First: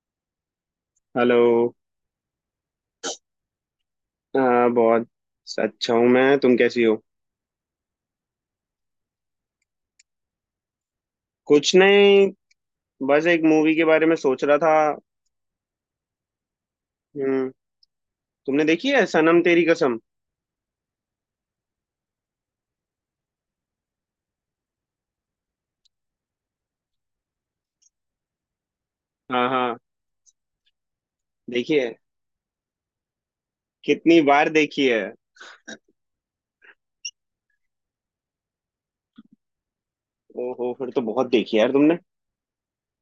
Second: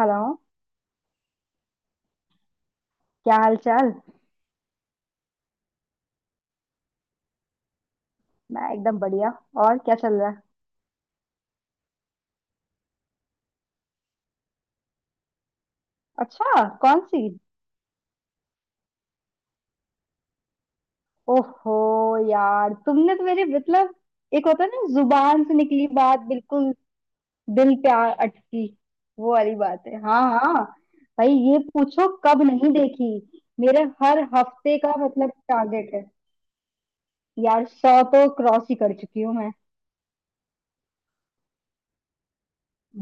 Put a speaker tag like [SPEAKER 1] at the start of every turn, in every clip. [SPEAKER 1] Hello.
[SPEAKER 2] Hello.
[SPEAKER 1] क्या हाल चाल?
[SPEAKER 2] हाँ, बहुत अच्छा हूँ। मैं, तुम कैसी हो?
[SPEAKER 1] मैं एकदम बढ़िया। और क्या चल रहा है?
[SPEAKER 2] कुछ नहीं, बस एक मूवी के बारे में सोच रहा था।
[SPEAKER 1] अच्छा, कौन सी?
[SPEAKER 2] हम्म। तुमने देखी है सनम तेरी कसम?
[SPEAKER 1] ओहो यार, तुमने तो मेरी मतलब, एक होता है ना जुबान से निकली बात बिल्कुल दिल पे आ अटकी, वो
[SPEAKER 2] हाँ,
[SPEAKER 1] वाली
[SPEAKER 2] हाँ,
[SPEAKER 1] बात है। हाँ हाँ। भाई ये
[SPEAKER 2] देखी है।
[SPEAKER 1] पूछो कब नहीं देखी। मेरे
[SPEAKER 2] कितनी
[SPEAKER 1] हर
[SPEAKER 2] बार
[SPEAKER 1] हफ्ते
[SPEAKER 2] देखी
[SPEAKER 1] का
[SPEAKER 2] है?
[SPEAKER 1] मतलब टारगेट है। यार 100 तो क्रॉस ही कर चुकी हूँ मैं।
[SPEAKER 2] ओहो, फिर तो बहुत देखी है यार तुमने।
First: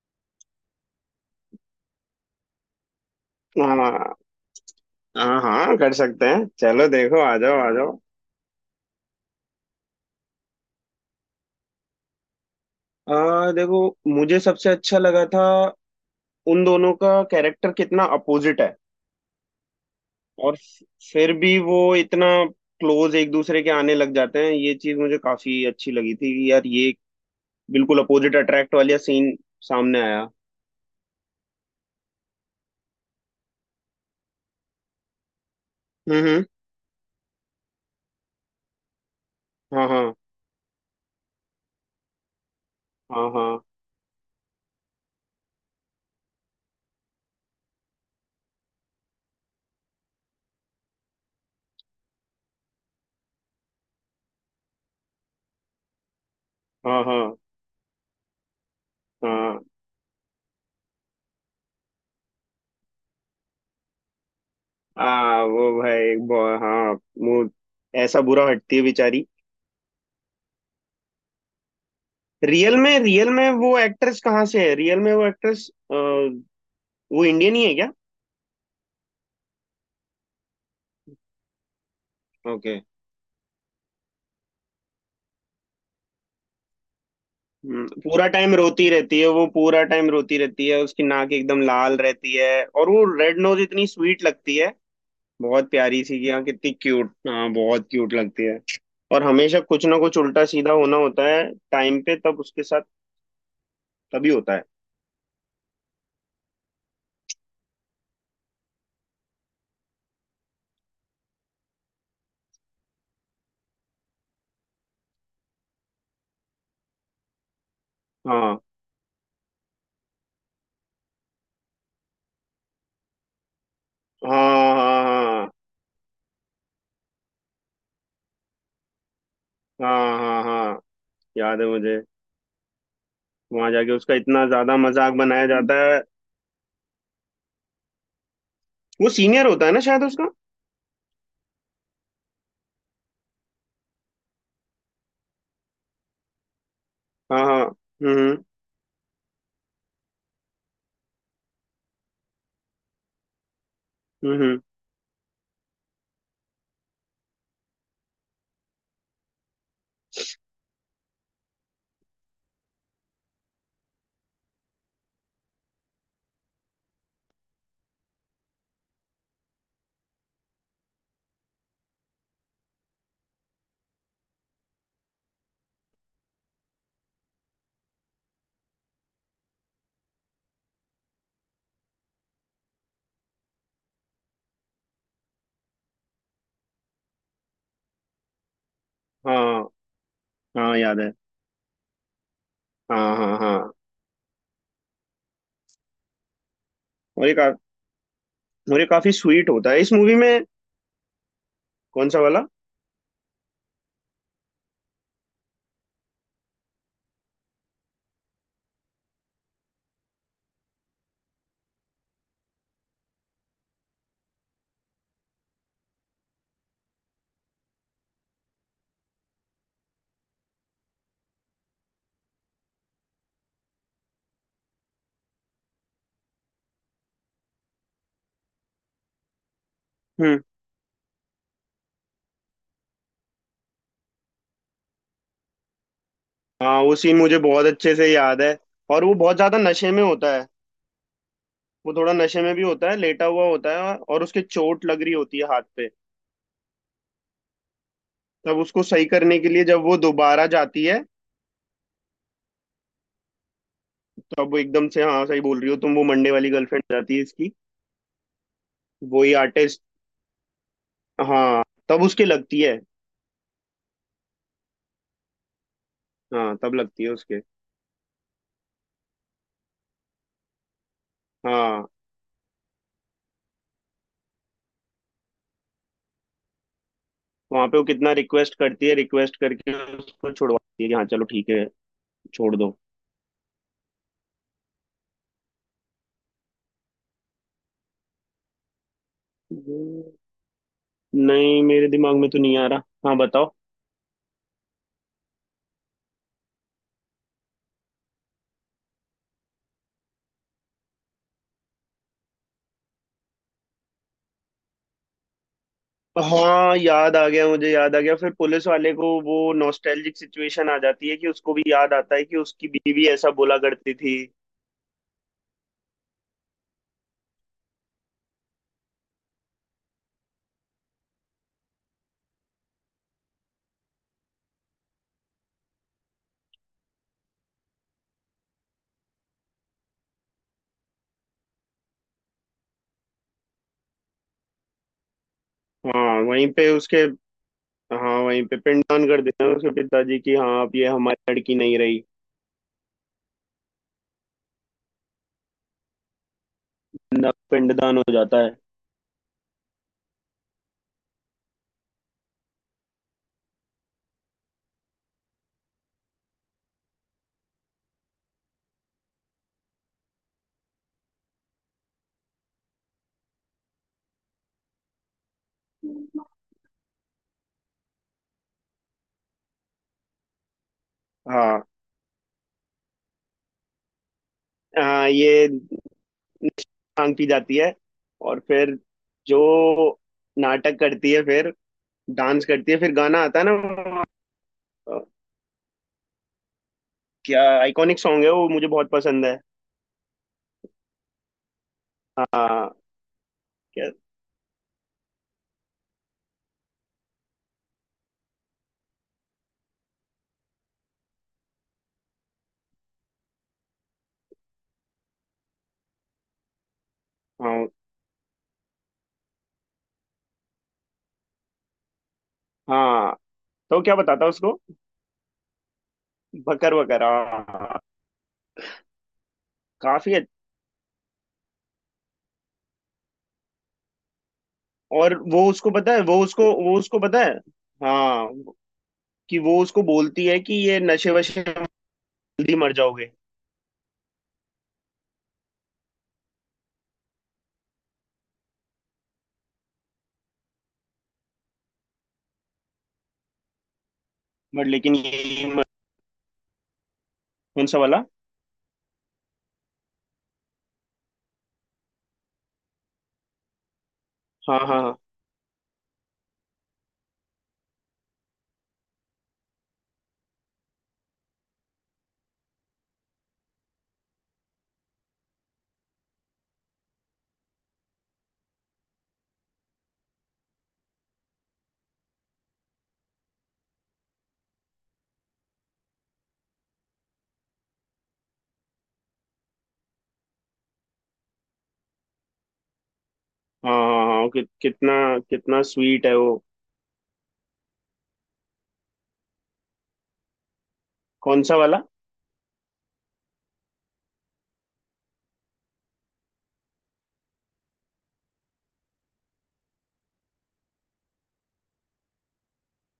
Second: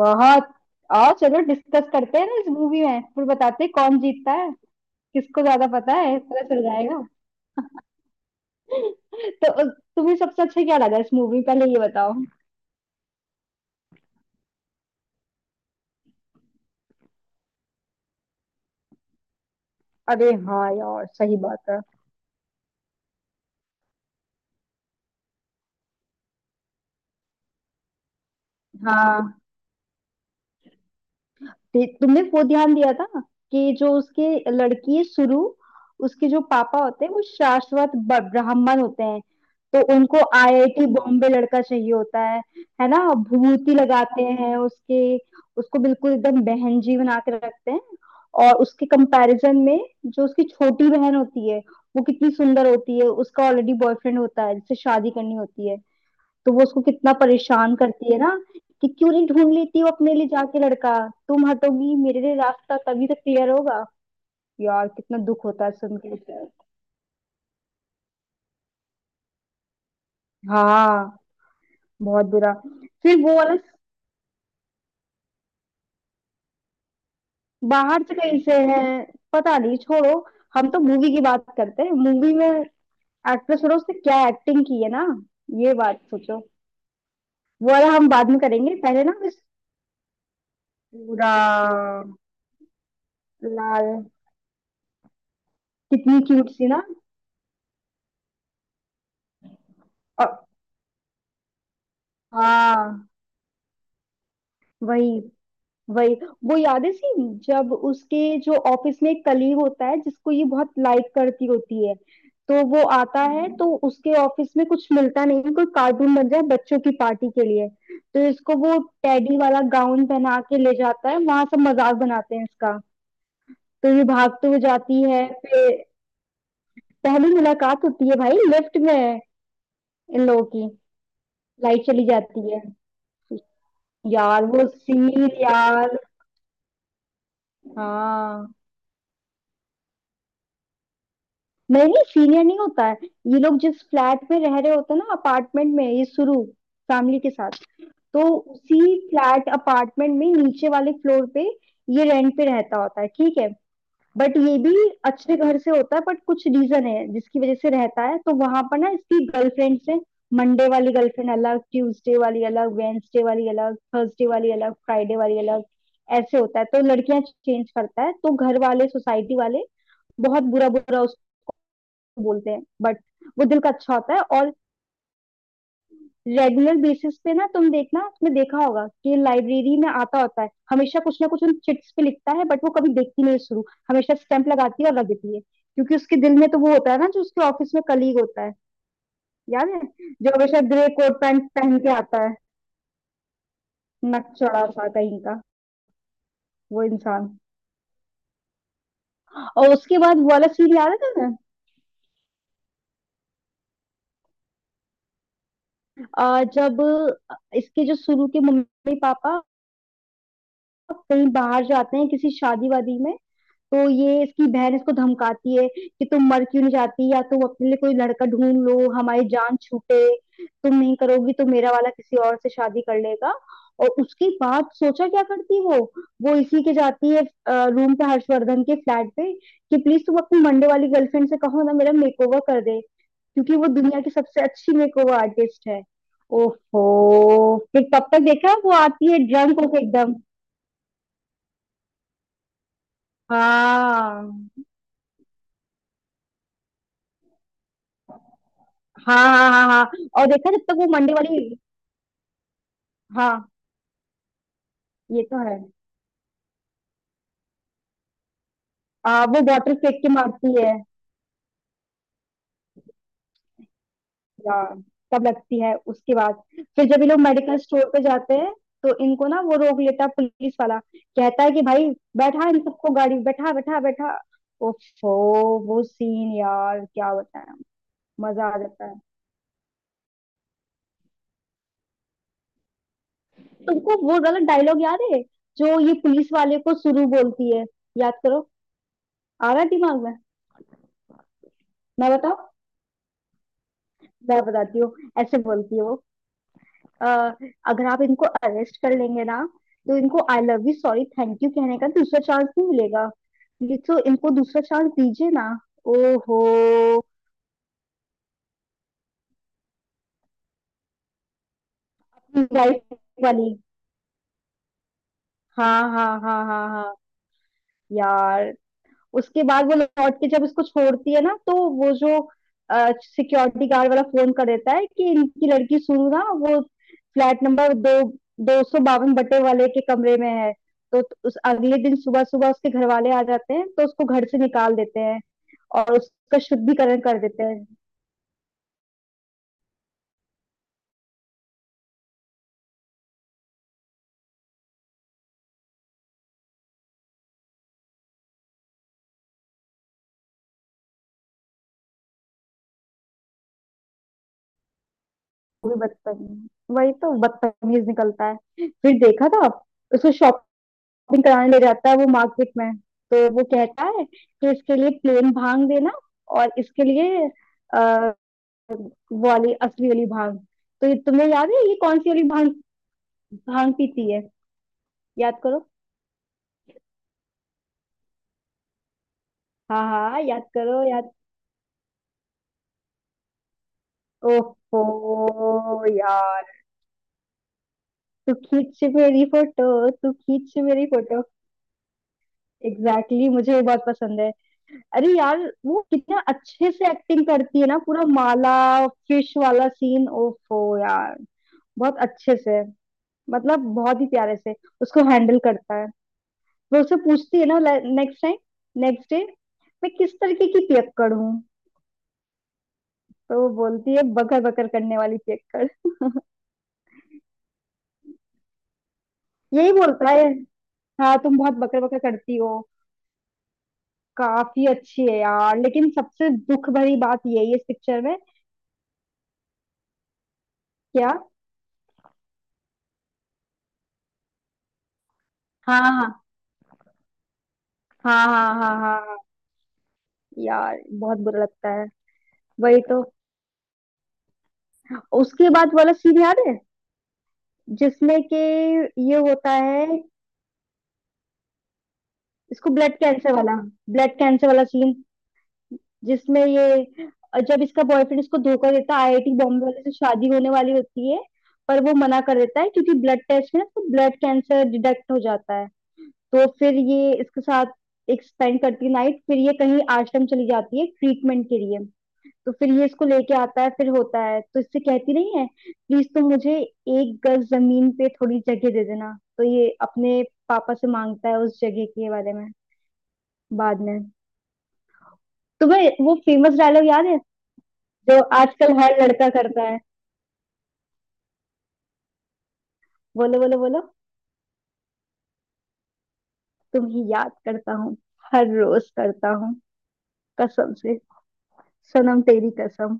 [SPEAKER 1] बहुत। आओ चलो डिस्कस करते हैं ना, इस मूवी में फिर बताते हैं
[SPEAKER 2] हाँ,
[SPEAKER 1] कौन जीतता है,
[SPEAKER 2] हाँ,
[SPEAKER 1] किसको ज्यादा
[SPEAKER 2] हाँ, कर
[SPEAKER 1] पता है
[SPEAKER 2] सकते
[SPEAKER 1] पता
[SPEAKER 2] हैं।
[SPEAKER 1] चल
[SPEAKER 2] चलो,
[SPEAKER 1] जाएगा।
[SPEAKER 2] देखो, आ जाओ, आ जाओ।
[SPEAKER 1] तो तुम्हें सबसे अच्छा क्या लगा इस मूवी में? पहले ये बताओ।
[SPEAKER 2] देखो, मुझे सबसे अच्छा लगा था उन दोनों का कैरेक्टर कितना अपोजिट है।
[SPEAKER 1] अरे
[SPEAKER 2] और
[SPEAKER 1] हाँ
[SPEAKER 2] स-
[SPEAKER 1] यार,
[SPEAKER 2] फिर
[SPEAKER 1] सही
[SPEAKER 2] भी वो
[SPEAKER 1] बात
[SPEAKER 2] इतना क्लोज एक दूसरे के आने लग जाते हैं। ये चीज मुझे काफी अच्छी लगी थी कि यार ये बिल्कुल अपोजिट अट्रैक्ट वाला सीन
[SPEAKER 1] है।
[SPEAKER 2] सामने आया।
[SPEAKER 1] तुमने वो ध्यान दिया था कि जो उसके लड़की है शुरू,
[SPEAKER 2] हम्म,
[SPEAKER 1] उसके जो
[SPEAKER 2] हम्म।
[SPEAKER 1] पापा होते हैं वो शाश्वत ब्राह्मण होते हैं, तो
[SPEAKER 2] हाँ, हाँ,
[SPEAKER 1] उनको आईआईटी बॉम्बे लड़का चाहिए होता है। है ना?
[SPEAKER 2] हाँ, हाँ,
[SPEAKER 1] भूत ही लगाते हैं उसके। उसको बिल्कुल एकदम बहन जी बना के रखते हैं। और उसके कंपैरिजन में, जो उसकी छोटी बहन होती है वो कितनी सुंदर होती है, उसका ऑलरेडी बॉयफ्रेंड होता है जिससे शादी करनी होती है, तो वो उसको
[SPEAKER 2] हाँ,
[SPEAKER 1] कितना
[SPEAKER 2] हाँ,
[SPEAKER 1] परेशान करती है ना कि क्यों नहीं ढूंढ
[SPEAKER 2] हाँ।
[SPEAKER 1] लेती हो अपने लिए जाके लड़का, तुम हटोगी मेरे लिए रास्ता तभी तो क्लियर होगा। यार कितना दुख
[SPEAKER 2] वो
[SPEAKER 1] होता है सुन के।
[SPEAKER 2] भाई हाँ, वो ऐसा बुरा हटती है बेचारी।
[SPEAKER 1] हाँ, बहुत बुरा।
[SPEAKER 2] रियल में,
[SPEAKER 1] फिर
[SPEAKER 2] रियल
[SPEAKER 1] वो
[SPEAKER 2] में
[SPEAKER 1] वाला
[SPEAKER 2] वो एक्ट्रेस कहाँ से है? रियल में वो एक्ट्रेस वो इंडियन ही है क्या?
[SPEAKER 1] बाहर से कहीं से है, पता नहीं, छोड़ो। हम तो मूवी की बात करते हैं, मूवी में
[SPEAKER 2] ओके।
[SPEAKER 1] एक्ट्रेस, और उसने क्या एक्टिंग की है ना, ये बात सोचो। वो
[SPEAKER 2] हम्म।
[SPEAKER 1] वाला हम
[SPEAKER 2] पूरा
[SPEAKER 1] बाद में
[SPEAKER 2] टाइम
[SPEAKER 1] करेंगे,
[SPEAKER 2] रोती
[SPEAKER 1] पहले ना
[SPEAKER 2] रहती है
[SPEAKER 1] बस
[SPEAKER 2] वो, पूरा टाइम रोती रहती है। उसकी नाक
[SPEAKER 1] पूरा
[SPEAKER 2] एकदम लाल रहती है, और वो रेड नोज इतनी
[SPEAKER 1] लाल,
[SPEAKER 2] स्वीट लगती है, बहुत प्यारी सी।
[SPEAKER 1] कितनी
[SPEAKER 2] कि हाँ,
[SPEAKER 1] क्यूट सी
[SPEAKER 2] कितनी
[SPEAKER 1] ना।
[SPEAKER 2] क्यूट, हाँ, बहुत क्यूट लगती है। और हमेशा कुछ ना कुछ
[SPEAKER 1] और
[SPEAKER 2] उल्टा सीधा होना होता है टाइम पे तब उसके साथ,
[SPEAKER 1] हाँ,
[SPEAKER 2] तभी होता है।
[SPEAKER 1] वही वही। वो याद है सीन जब उसके जो ऑफिस में एक कलीग होता है जिसको ये बहुत लाइक करती होती है? तो वो आता है, हम्म, तो उसके ऑफिस में कुछ मिलता नहीं है, कोई कार्टून बन जाए बच्चों की पार्टी के लिए तो इसको
[SPEAKER 2] हाँ,
[SPEAKER 1] वो टेडी वाला गाउन पहना के ले जाता है, वहां सब मजाक बनाते हैं इसका। तो ये
[SPEAKER 2] हाँ,
[SPEAKER 1] भागते हुए
[SPEAKER 2] हाँ,
[SPEAKER 1] जाती है,
[SPEAKER 2] हाँ,
[SPEAKER 1] फिर पहली मुलाकात होती है भाई लिफ्ट में, इन
[SPEAKER 2] हाँ, हाँ,
[SPEAKER 1] लोगों की।
[SPEAKER 2] हाँ। याद है
[SPEAKER 1] लाइट
[SPEAKER 2] मुझे।
[SPEAKER 1] चली जाती है।
[SPEAKER 2] वहां जाके उसका इतना
[SPEAKER 1] यार वो
[SPEAKER 2] ज्यादा मजाक
[SPEAKER 1] सीन
[SPEAKER 2] बनाया जाता
[SPEAKER 1] यार।
[SPEAKER 2] है।
[SPEAKER 1] हाँ,
[SPEAKER 2] वो सीनियर होता है ना शायद उसका?
[SPEAKER 1] नहीं सीनियर नहीं होता है। ये लोग जिस फ्लैट में रह रहे होते हैं ना अपार्टमेंट में, ये शुरू फैमिली के
[SPEAKER 2] हाँ,
[SPEAKER 1] साथ,
[SPEAKER 2] हाँ।
[SPEAKER 1] तो
[SPEAKER 2] हम्म,
[SPEAKER 1] उसी फ्लैट अपार्टमेंट में नीचे वाले फ्लोर पे ये रेंट पे रहता होता है, ठीक है?
[SPEAKER 2] हम्म,
[SPEAKER 1] बट ये
[SPEAKER 2] हम्म।
[SPEAKER 1] भी अच्छे घर से होता है, बट कुछ रीजन है जिसकी वजह से रहता है। तो वहां पर ना इसकी गर्लफ्रेंड से, मंडे वाली गर्लफ्रेंड अलग, ट्यूसडे वाली अलग, वेंसडे वाली अलग, थर्सडे वाली अलग, फ्राइडे वाली अलग, ऐसे होता है, तो लड़कियां चेंज करता है तो घर वाले सोसाइटी वाले बहुत बुरा बुरा बोलते हैं। बट वो दिल का अच्छा होता है, और रेगुलर बेसिस पे ना तुम देखना, तुमने देखा होगा कि लाइब्रेरी में आता होता है, हमेशा कुछ ना कुछ उन चिट्स पे लिखता है, बट वो कभी देखती नहीं है शुरू, हमेशा स्टैंप लगाती है और रख देती है क्योंकि उसके दिल में तो वो होता है ना, जो उसके ऑफिस में कलीग होता है,
[SPEAKER 2] हाँ,
[SPEAKER 1] याद है, जो हमेशा
[SPEAKER 2] हाँ,
[SPEAKER 1] ग्रे
[SPEAKER 2] याद है।
[SPEAKER 1] कोट पैंट पहन के आता है,
[SPEAKER 2] हाँ, हाँ, हाँ।
[SPEAKER 1] नकचड़ा सा कहीं का वो
[SPEAKER 2] और
[SPEAKER 1] इंसान।
[SPEAKER 2] एक आ- और ये काफी स्वीट होता
[SPEAKER 1] और
[SPEAKER 2] है इस
[SPEAKER 1] उसके
[SPEAKER 2] मूवी
[SPEAKER 1] बाद वो
[SPEAKER 2] में।
[SPEAKER 1] वाला सीन याद है तुम्हें?
[SPEAKER 2] कौन सा वाला?
[SPEAKER 1] जब इसके जो शुरू के मम्मी पापा कहीं बाहर जाते हैं किसी शादी वादी में, तो ये इसकी बहन इसको धमकाती है कि तुम मर क्यों नहीं जाती, या तुम अपने लिए कोई लड़का ढूंढ लो हमारी जान छूटे, तुम नहीं करोगी तो मेरा वाला किसी और से शादी कर लेगा। और उसके बाद सोचा क्या करती वो इसी के जाती है रूम पे हर्षवर्धन के फ्लैट पे, कि प्लीज तुम
[SPEAKER 2] हम्म।
[SPEAKER 1] अपनी मंडे वाली गर्लफ्रेंड से कहो ना मेरा मेकओवर कर दे क्योंकि वो दुनिया की सबसे अच्छी मेकओवर आर्टिस्ट है।
[SPEAKER 2] हाँ, वो सीन मुझे
[SPEAKER 1] ओहो,
[SPEAKER 2] बहुत
[SPEAKER 1] फिर
[SPEAKER 2] अच्छे से
[SPEAKER 1] तब तक
[SPEAKER 2] याद
[SPEAKER 1] देखा
[SPEAKER 2] है।
[SPEAKER 1] वो
[SPEAKER 2] और
[SPEAKER 1] आती
[SPEAKER 2] वो
[SPEAKER 1] है
[SPEAKER 2] बहुत ज्यादा
[SPEAKER 1] ड्रंक होके
[SPEAKER 2] नशे में
[SPEAKER 1] एकदम।
[SPEAKER 2] होता है। वो थोड़ा नशे में भी होता है, लेटा हुआ होता है, और उसके
[SPEAKER 1] हाँ
[SPEAKER 2] चोट लग रही होती है हाथ पे। तब उसको सही
[SPEAKER 1] हाँ
[SPEAKER 2] करने के
[SPEAKER 1] हाँ
[SPEAKER 2] लिए
[SPEAKER 1] हाँ
[SPEAKER 2] जब
[SPEAKER 1] हाँ।
[SPEAKER 2] वो
[SPEAKER 1] और
[SPEAKER 2] दोबारा
[SPEAKER 1] देखा जब तक
[SPEAKER 2] जाती
[SPEAKER 1] वो
[SPEAKER 2] है,
[SPEAKER 1] मंडे वाली, हाँ,
[SPEAKER 2] तब वो एकदम से,
[SPEAKER 1] ये
[SPEAKER 2] हाँ,
[SPEAKER 1] तो
[SPEAKER 2] सही
[SPEAKER 1] है।
[SPEAKER 2] बोल रही हो तुम, वो मंडे वाली गर्लफ्रेंड जाती है इसकी। वही
[SPEAKER 1] वो वाटर
[SPEAKER 2] आर्टिस्ट।
[SPEAKER 1] फेंक के मारती है।
[SPEAKER 2] हाँ, तब उसके लगती है।
[SPEAKER 1] यार तब लगती है उसके बाद।
[SPEAKER 2] हाँ, तब
[SPEAKER 1] फिर जब
[SPEAKER 2] लगती
[SPEAKER 1] ये
[SPEAKER 2] है
[SPEAKER 1] लोग
[SPEAKER 2] उसके।
[SPEAKER 1] मेडिकल स्टोर पे जाते हैं तो इनको ना वो रोक लेता है पुलिस वाला, कहता है कि
[SPEAKER 2] हाँ,
[SPEAKER 1] भाई बैठा इन सबको गाड़ी में, बैठा बैठा बैठा, ओफो वो सीन यार क्या बताएं।
[SPEAKER 2] वहां पे वो कितना
[SPEAKER 1] मजा
[SPEAKER 2] रिक्वेस्ट
[SPEAKER 1] आ जाता
[SPEAKER 2] करती है,
[SPEAKER 1] है।
[SPEAKER 2] रिक्वेस्ट करके उसको छुड़वाती है कि हाँ, चलो, ठीक है, छोड़
[SPEAKER 1] तुमको वो वाला डायलॉग याद है जो ये पुलिस वाले को सुरु बोलती है? याद करो, आ रहा है
[SPEAKER 2] दो।
[SPEAKER 1] दिमाग में?
[SPEAKER 2] नहीं, मेरे
[SPEAKER 1] मैं
[SPEAKER 2] दिमाग में
[SPEAKER 1] बताओ,
[SPEAKER 2] तो नहीं आ रहा। हाँ, बताओ।
[SPEAKER 1] मैं बताती हूँ। ऐसे बोलती है वो, अ, अगर आप इनको अरेस्ट कर लेंगे ना तो इनको I love you sorry thank you कहने का दूसरा चांस नहीं मिलेगा, ये तो इनको दूसरा चांस दीजिए ना। ओहो।
[SPEAKER 2] हाँ, याद आ गया, मुझे याद आ गया। फिर पुलिस वाले को वो नॉस्टैल्जिक सिचुएशन आ जाती है कि उसको भी याद आता है कि उसकी
[SPEAKER 1] लाइफ
[SPEAKER 2] बीवी ऐसा
[SPEAKER 1] वाली।
[SPEAKER 2] बोला करती थी।
[SPEAKER 1] हाँ हाँ हाँ हाँ हाँ हाँ, यार उसके बाद वो लौट के जब उसको छोड़ती है ना, तो वो जो सिक्योरिटी गार्ड वाला फोन कर देता है कि इनकी लड़की सुनू ना वो फ्लैट नंबर दो 252 बटे वाले के कमरे में है। तो उस अगले दिन सुबह सुबह उसके घर वाले आ जाते हैं तो उसको घर से निकाल देते हैं, और
[SPEAKER 2] हाँ
[SPEAKER 1] उसका
[SPEAKER 2] वहीं पे उसके,
[SPEAKER 1] शुद्धिकरण कर देते हैं।
[SPEAKER 2] हाँ वहीं पे पिंडदान कर देते हैं उसके पिताजी की। हाँ, अब ये हमारी लड़की नहीं रही। पिंडदान हो जाता है।
[SPEAKER 1] वो भी बदतमीज, वही तो बदतमीज निकलता है। फिर देखा था, उसको शॉपिंग कराने ले जाता है वो मार्केट में, तो वो कहता है कि इसके लिए प्लेन भांग देना, और इसके लिए अ, वो वाली असली वाली भांग। तो ये तुम्हें याद
[SPEAKER 2] हाँ,
[SPEAKER 1] है, ये कौन सी वाली भांग? भांग पीती है।
[SPEAKER 2] हाँ।
[SPEAKER 1] याद
[SPEAKER 2] ये
[SPEAKER 1] करो।
[SPEAKER 2] भांग पी जाती है, और फिर जो
[SPEAKER 1] हाँ, हाँ याद
[SPEAKER 2] नाटक
[SPEAKER 1] करो, याद।
[SPEAKER 2] करती है, फिर डांस करती है, फिर गाना आता है ना,
[SPEAKER 1] ओहो यार,
[SPEAKER 2] क्या आइकॉनिक सॉन्ग है,
[SPEAKER 1] तू
[SPEAKER 2] वो मुझे
[SPEAKER 1] खींच
[SPEAKER 2] बहुत पसंद
[SPEAKER 1] मेरी
[SPEAKER 2] है।
[SPEAKER 1] फोटो, तू खींच मेरी फोटो।
[SPEAKER 2] हाँ।
[SPEAKER 1] एग्जैक्टली, मुझे वो बहुत
[SPEAKER 2] क्या?
[SPEAKER 1] पसंद है। अरे यार, वो कितना अच्छे से एक्टिंग करती है ना, पूरा माला फिश वाला सीन। ओफो यार, बहुत अच्छे से, मतलब बहुत ही प्यारे से उसको हैंडल करता है। वो उससे पूछती है ना
[SPEAKER 2] हाँ।
[SPEAKER 1] नेक्स्ट टाइम, नेक्स्ट डे, मैं किस तरीके की पियक्कड़ हूँ?
[SPEAKER 2] हाँ,
[SPEAKER 1] तो वो
[SPEAKER 2] तो
[SPEAKER 1] बोलती
[SPEAKER 2] क्या
[SPEAKER 1] है
[SPEAKER 2] बताता
[SPEAKER 1] बकर
[SPEAKER 2] उसको?
[SPEAKER 1] बकर करने वाली पियक्कड़।
[SPEAKER 2] बकर बकर, हाँ।
[SPEAKER 1] यही बोलता
[SPEAKER 2] काफी
[SPEAKER 1] है,
[SPEAKER 2] अच्छ-
[SPEAKER 1] हाँ तुम बहुत बकर बकर करती हो। काफी अच्छी
[SPEAKER 2] और
[SPEAKER 1] है
[SPEAKER 2] वो
[SPEAKER 1] यार,
[SPEAKER 2] उसको
[SPEAKER 1] लेकिन
[SPEAKER 2] पता है, वो
[SPEAKER 1] सबसे
[SPEAKER 2] उसको,
[SPEAKER 1] दुख
[SPEAKER 2] वो
[SPEAKER 1] भरी
[SPEAKER 2] उसको पता
[SPEAKER 1] बात
[SPEAKER 2] है।
[SPEAKER 1] यही है इस पिक्चर में।
[SPEAKER 2] हाँ, कि वो उसको बोलती है कि ये नशे
[SPEAKER 1] क्या?
[SPEAKER 2] वशे में जल्दी मर जाओगे।
[SPEAKER 1] हाँ हाँ हाँ हाँ हाँ हाँ। यार बहुत बुरा लगता है, वही तो।
[SPEAKER 2] बट लेकिन
[SPEAKER 1] उसके बाद वाला सीन याद है
[SPEAKER 2] कौन सा वाला?
[SPEAKER 1] जिसमें कि ये होता है, इसको ब्लड कैंसर वाला, ब्लड कैंसर
[SPEAKER 2] हाँ,
[SPEAKER 1] वाला
[SPEAKER 2] हाँ,
[SPEAKER 1] सीन?
[SPEAKER 2] हाँ,
[SPEAKER 1] जिसमें ये, जब इसका बॉयफ्रेंड इसको धोखा देता है, आईआईटी बॉम्बे वाले से शादी होने वाली होती है पर वो मना कर देता है क्योंकि ब्लड टेस्ट में उसको ब्लड कैंसर डिटेक्ट हो जाता है। तो फिर ये इसके साथ एक स्पेंड करती है नाइट, फिर ये कहीं आश्रम चली जाती है ट्रीटमेंट के लिए। तो फिर ये इसको लेके आता है, फिर होता है तो इससे कहती नहीं है, प्लीज तुम मुझे एक गज जमीन पे थोड़ी जगह दे देना। तो ये अपने पापा से मांगता है उस जगह के बारे में
[SPEAKER 2] हाँ,
[SPEAKER 1] बाद में।
[SPEAKER 2] हाँ, हाँ, कि कितना, कितना
[SPEAKER 1] तुम्हें
[SPEAKER 2] स्वीट है
[SPEAKER 1] वो
[SPEAKER 2] वो।
[SPEAKER 1] फेमस डायलॉग याद है जो आजकल हर लड़का करता है?
[SPEAKER 2] कौन सा वाला?
[SPEAKER 1] बोलो बोलो बोलो। तुम ही याद करता हूँ, हर रोज करता हूँ, कसम से, सनम तेरी कसम।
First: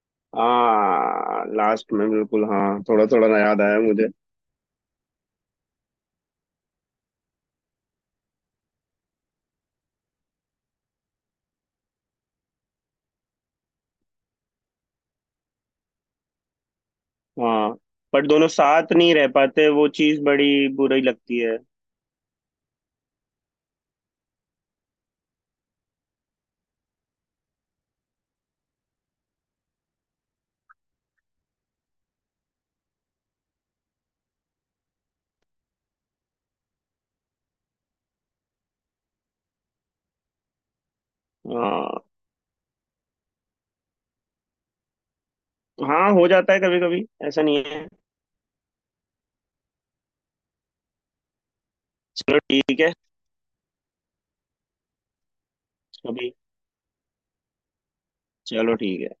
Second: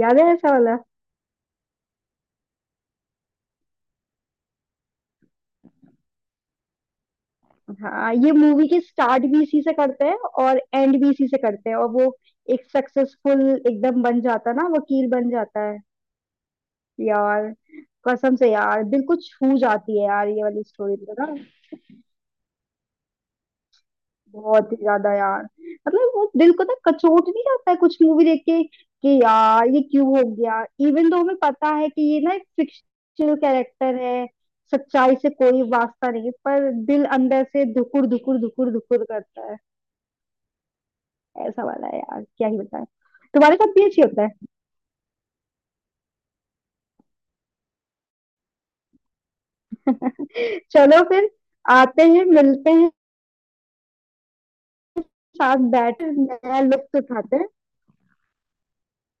[SPEAKER 1] याद है ऐसा वाला?
[SPEAKER 2] हाँ, लास्ट में, बिल्कुल हाँ, थोड़ा थोड़ा ना याद आया मुझे।
[SPEAKER 1] हाँ, ये मूवी के स्टार्ट भी इसी से करते हैं और एंड भी इसी से करते हैं, और वो एक सक्सेसफुल एकदम बन जाता है ना, वकील बन जाता है। यार
[SPEAKER 2] हाँ। पर
[SPEAKER 1] कसम
[SPEAKER 2] दोनों
[SPEAKER 1] से यार,
[SPEAKER 2] साथ
[SPEAKER 1] दिल
[SPEAKER 2] नहीं
[SPEAKER 1] को
[SPEAKER 2] रह
[SPEAKER 1] छू
[SPEAKER 2] पाते, वो
[SPEAKER 1] जाती है
[SPEAKER 2] चीज
[SPEAKER 1] यार ये वाली
[SPEAKER 2] बड़ी
[SPEAKER 1] स्टोरी
[SPEAKER 2] बुरी
[SPEAKER 1] तो ना।
[SPEAKER 2] लगती है।
[SPEAKER 1] बहुत ही ज्यादा यार, मतलब वो दिल को ना कचोट नहीं जाता है कुछ मूवी देख के कि यार ये क्यों हो गया? इवन तो हमें पता है कि ये ना एक फिक्शनल कैरेक्टर है, सच्चाई से कोई वास्ता नहीं, पर दिल अंदर से धुकुर धुकुर धुकुर धुकुर करता है। ऐसा वाला है
[SPEAKER 2] हाँ,
[SPEAKER 1] यार, क्या ही बताएं। तुम्हारे साथ भी अच्छी होता
[SPEAKER 2] हाँ, हो जाता है कभी कभी, ऐसा नहीं है।
[SPEAKER 1] है। चलो फिर, आते हैं
[SPEAKER 2] चलो,
[SPEAKER 1] मिलते
[SPEAKER 2] ठीक है।
[SPEAKER 1] हैं, साथ बैठ
[SPEAKER 2] अभी?
[SPEAKER 1] नया लुत्फ उठाते हैं।
[SPEAKER 2] चलो, ठीक है।